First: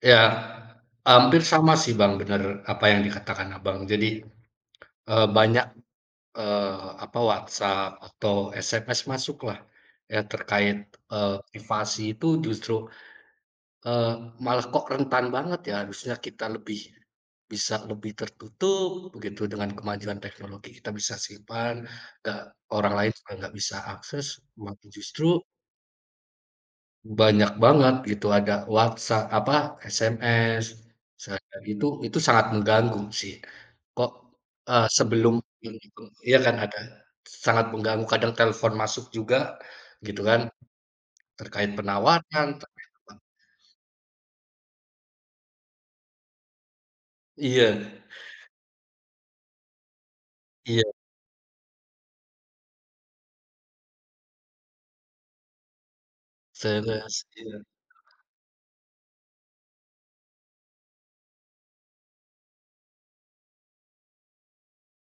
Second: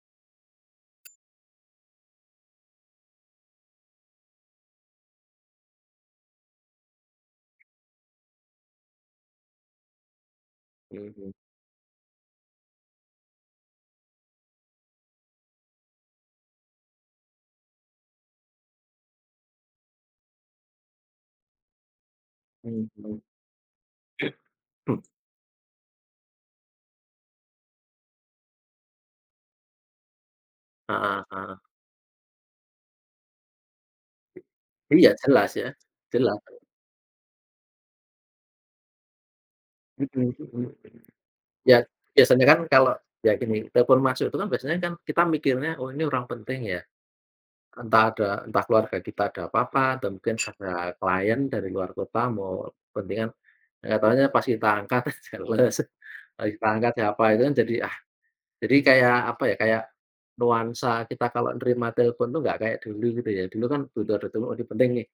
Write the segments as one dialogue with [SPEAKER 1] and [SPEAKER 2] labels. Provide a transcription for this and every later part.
[SPEAKER 1] Ya hampir sama sih Bang, bener apa yang dikatakan Abang jadi, e banyak eee apa WhatsApp atau SMS masuk lah ya terkait e
[SPEAKER 2] [unintelligible]
[SPEAKER 1] aktivasi itu justru e malah kok rentan banget ya harusnya kita lebih bisa lebih tertutup begitu dengan kemajuan teknologi kita bisa simpan da orang lain juga nggak bisa akses, wa
[SPEAKER 2] [unintelligible]
[SPEAKER 1] justru banyak banget gitu, ada WhatsApp apa SMS
[SPEAKER 2] Heeh heeh.
[SPEAKER 1] sangat itu itu sangat mengganggu sih. Kok e
[SPEAKER 2] Iya
[SPEAKER 1] sebelum
[SPEAKER 2] jelas ya,
[SPEAKER 1] yang itu iya
[SPEAKER 2] jelas.
[SPEAKER 1] kan ada sangat mengganggu kadang telepon masuk juga
[SPEAKER 2] Mhm
[SPEAKER 1] gitu kan.
[SPEAKER 2] mhm mhm,
[SPEAKER 1] Terkait
[SPEAKER 2] iya iya
[SPEAKER 1] penawaran,
[SPEAKER 2] sebenarnya kan
[SPEAKER 1] terkait
[SPEAKER 2] kalau
[SPEAKER 1] e bank.
[SPEAKER 2] ya gini, telepon masuk itu kan biasanya kan kita mikirnya, oh ini orang penting ya,
[SPEAKER 1] Iya.
[SPEAKER 2] entah ada entah keluarga kita ada apa-apa dan mungkin ada
[SPEAKER 1] Iya.
[SPEAKER 2] klien dari luar kota mau kepentingan. Eh enggak tahunya pas kita angkat, enggak jelas, pas tak angkat
[SPEAKER 1] Sales,
[SPEAKER 2] siapa itu kan,
[SPEAKER 1] iya.
[SPEAKER 2] jadi ah, jadi kayak apa ya kayak nuansa kita kalau nerima telpon tuh nggak kayak dulu gitu ya, dulu kan udah telepon penting nih.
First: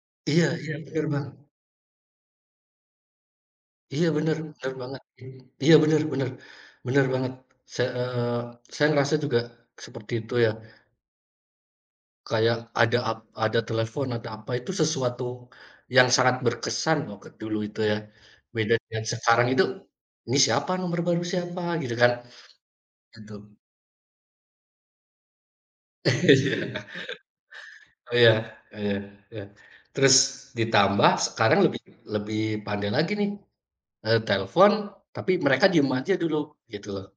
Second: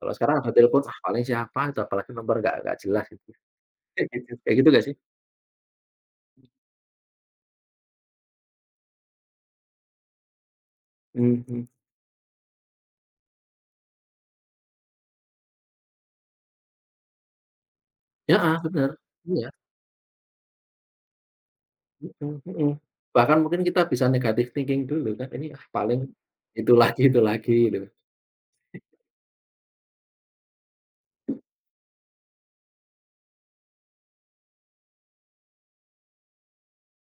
[SPEAKER 2] Kalau sekarang
[SPEAKER 1] Iya
[SPEAKER 2] udah
[SPEAKER 1] iya
[SPEAKER 2] telepon ah
[SPEAKER 1] bener
[SPEAKER 2] paling
[SPEAKER 1] Bang.
[SPEAKER 2] siapa itu apalagi nomer enggak enggak jelas gitu.
[SPEAKER 1] Iya bener,
[SPEAKER 2] Kayak gitu
[SPEAKER 1] bener
[SPEAKER 2] nggak sih?
[SPEAKER 1] banget, mmm, iya bener bener, bener banget se e saya ngerasa juga seperti itu ya.
[SPEAKER 2] Mhm.
[SPEAKER 1] Kayak ada ap ada telepon atau apa, itu sesuatu yang sangat berkesan waktu dulu itu ya.
[SPEAKER 2] Heeh,
[SPEAKER 1] Beda
[SPEAKER 2] benar
[SPEAKER 1] yang sekarang
[SPEAKER 2] iya.
[SPEAKER 1] itu, "Ini siapa, nomor baru siapa?" gitu kan,
[SPEAKER 2] Mhm mhm
[SPEAKER 1] gitu.
[SPEAKER 2] bahkan mungkin kita bisa negatif thinking dulu kan, "Ini ah paling
[SPEAKER 1] Iya,
[SPEAKER 2] itu lagi itu lagi." gitu.
[SPEAKER 1] oh iya, iya, iya. Terus ditambah sekarang lebih lebih pandai lagi nih e telepon tapi mereka diem aja dulu gitu.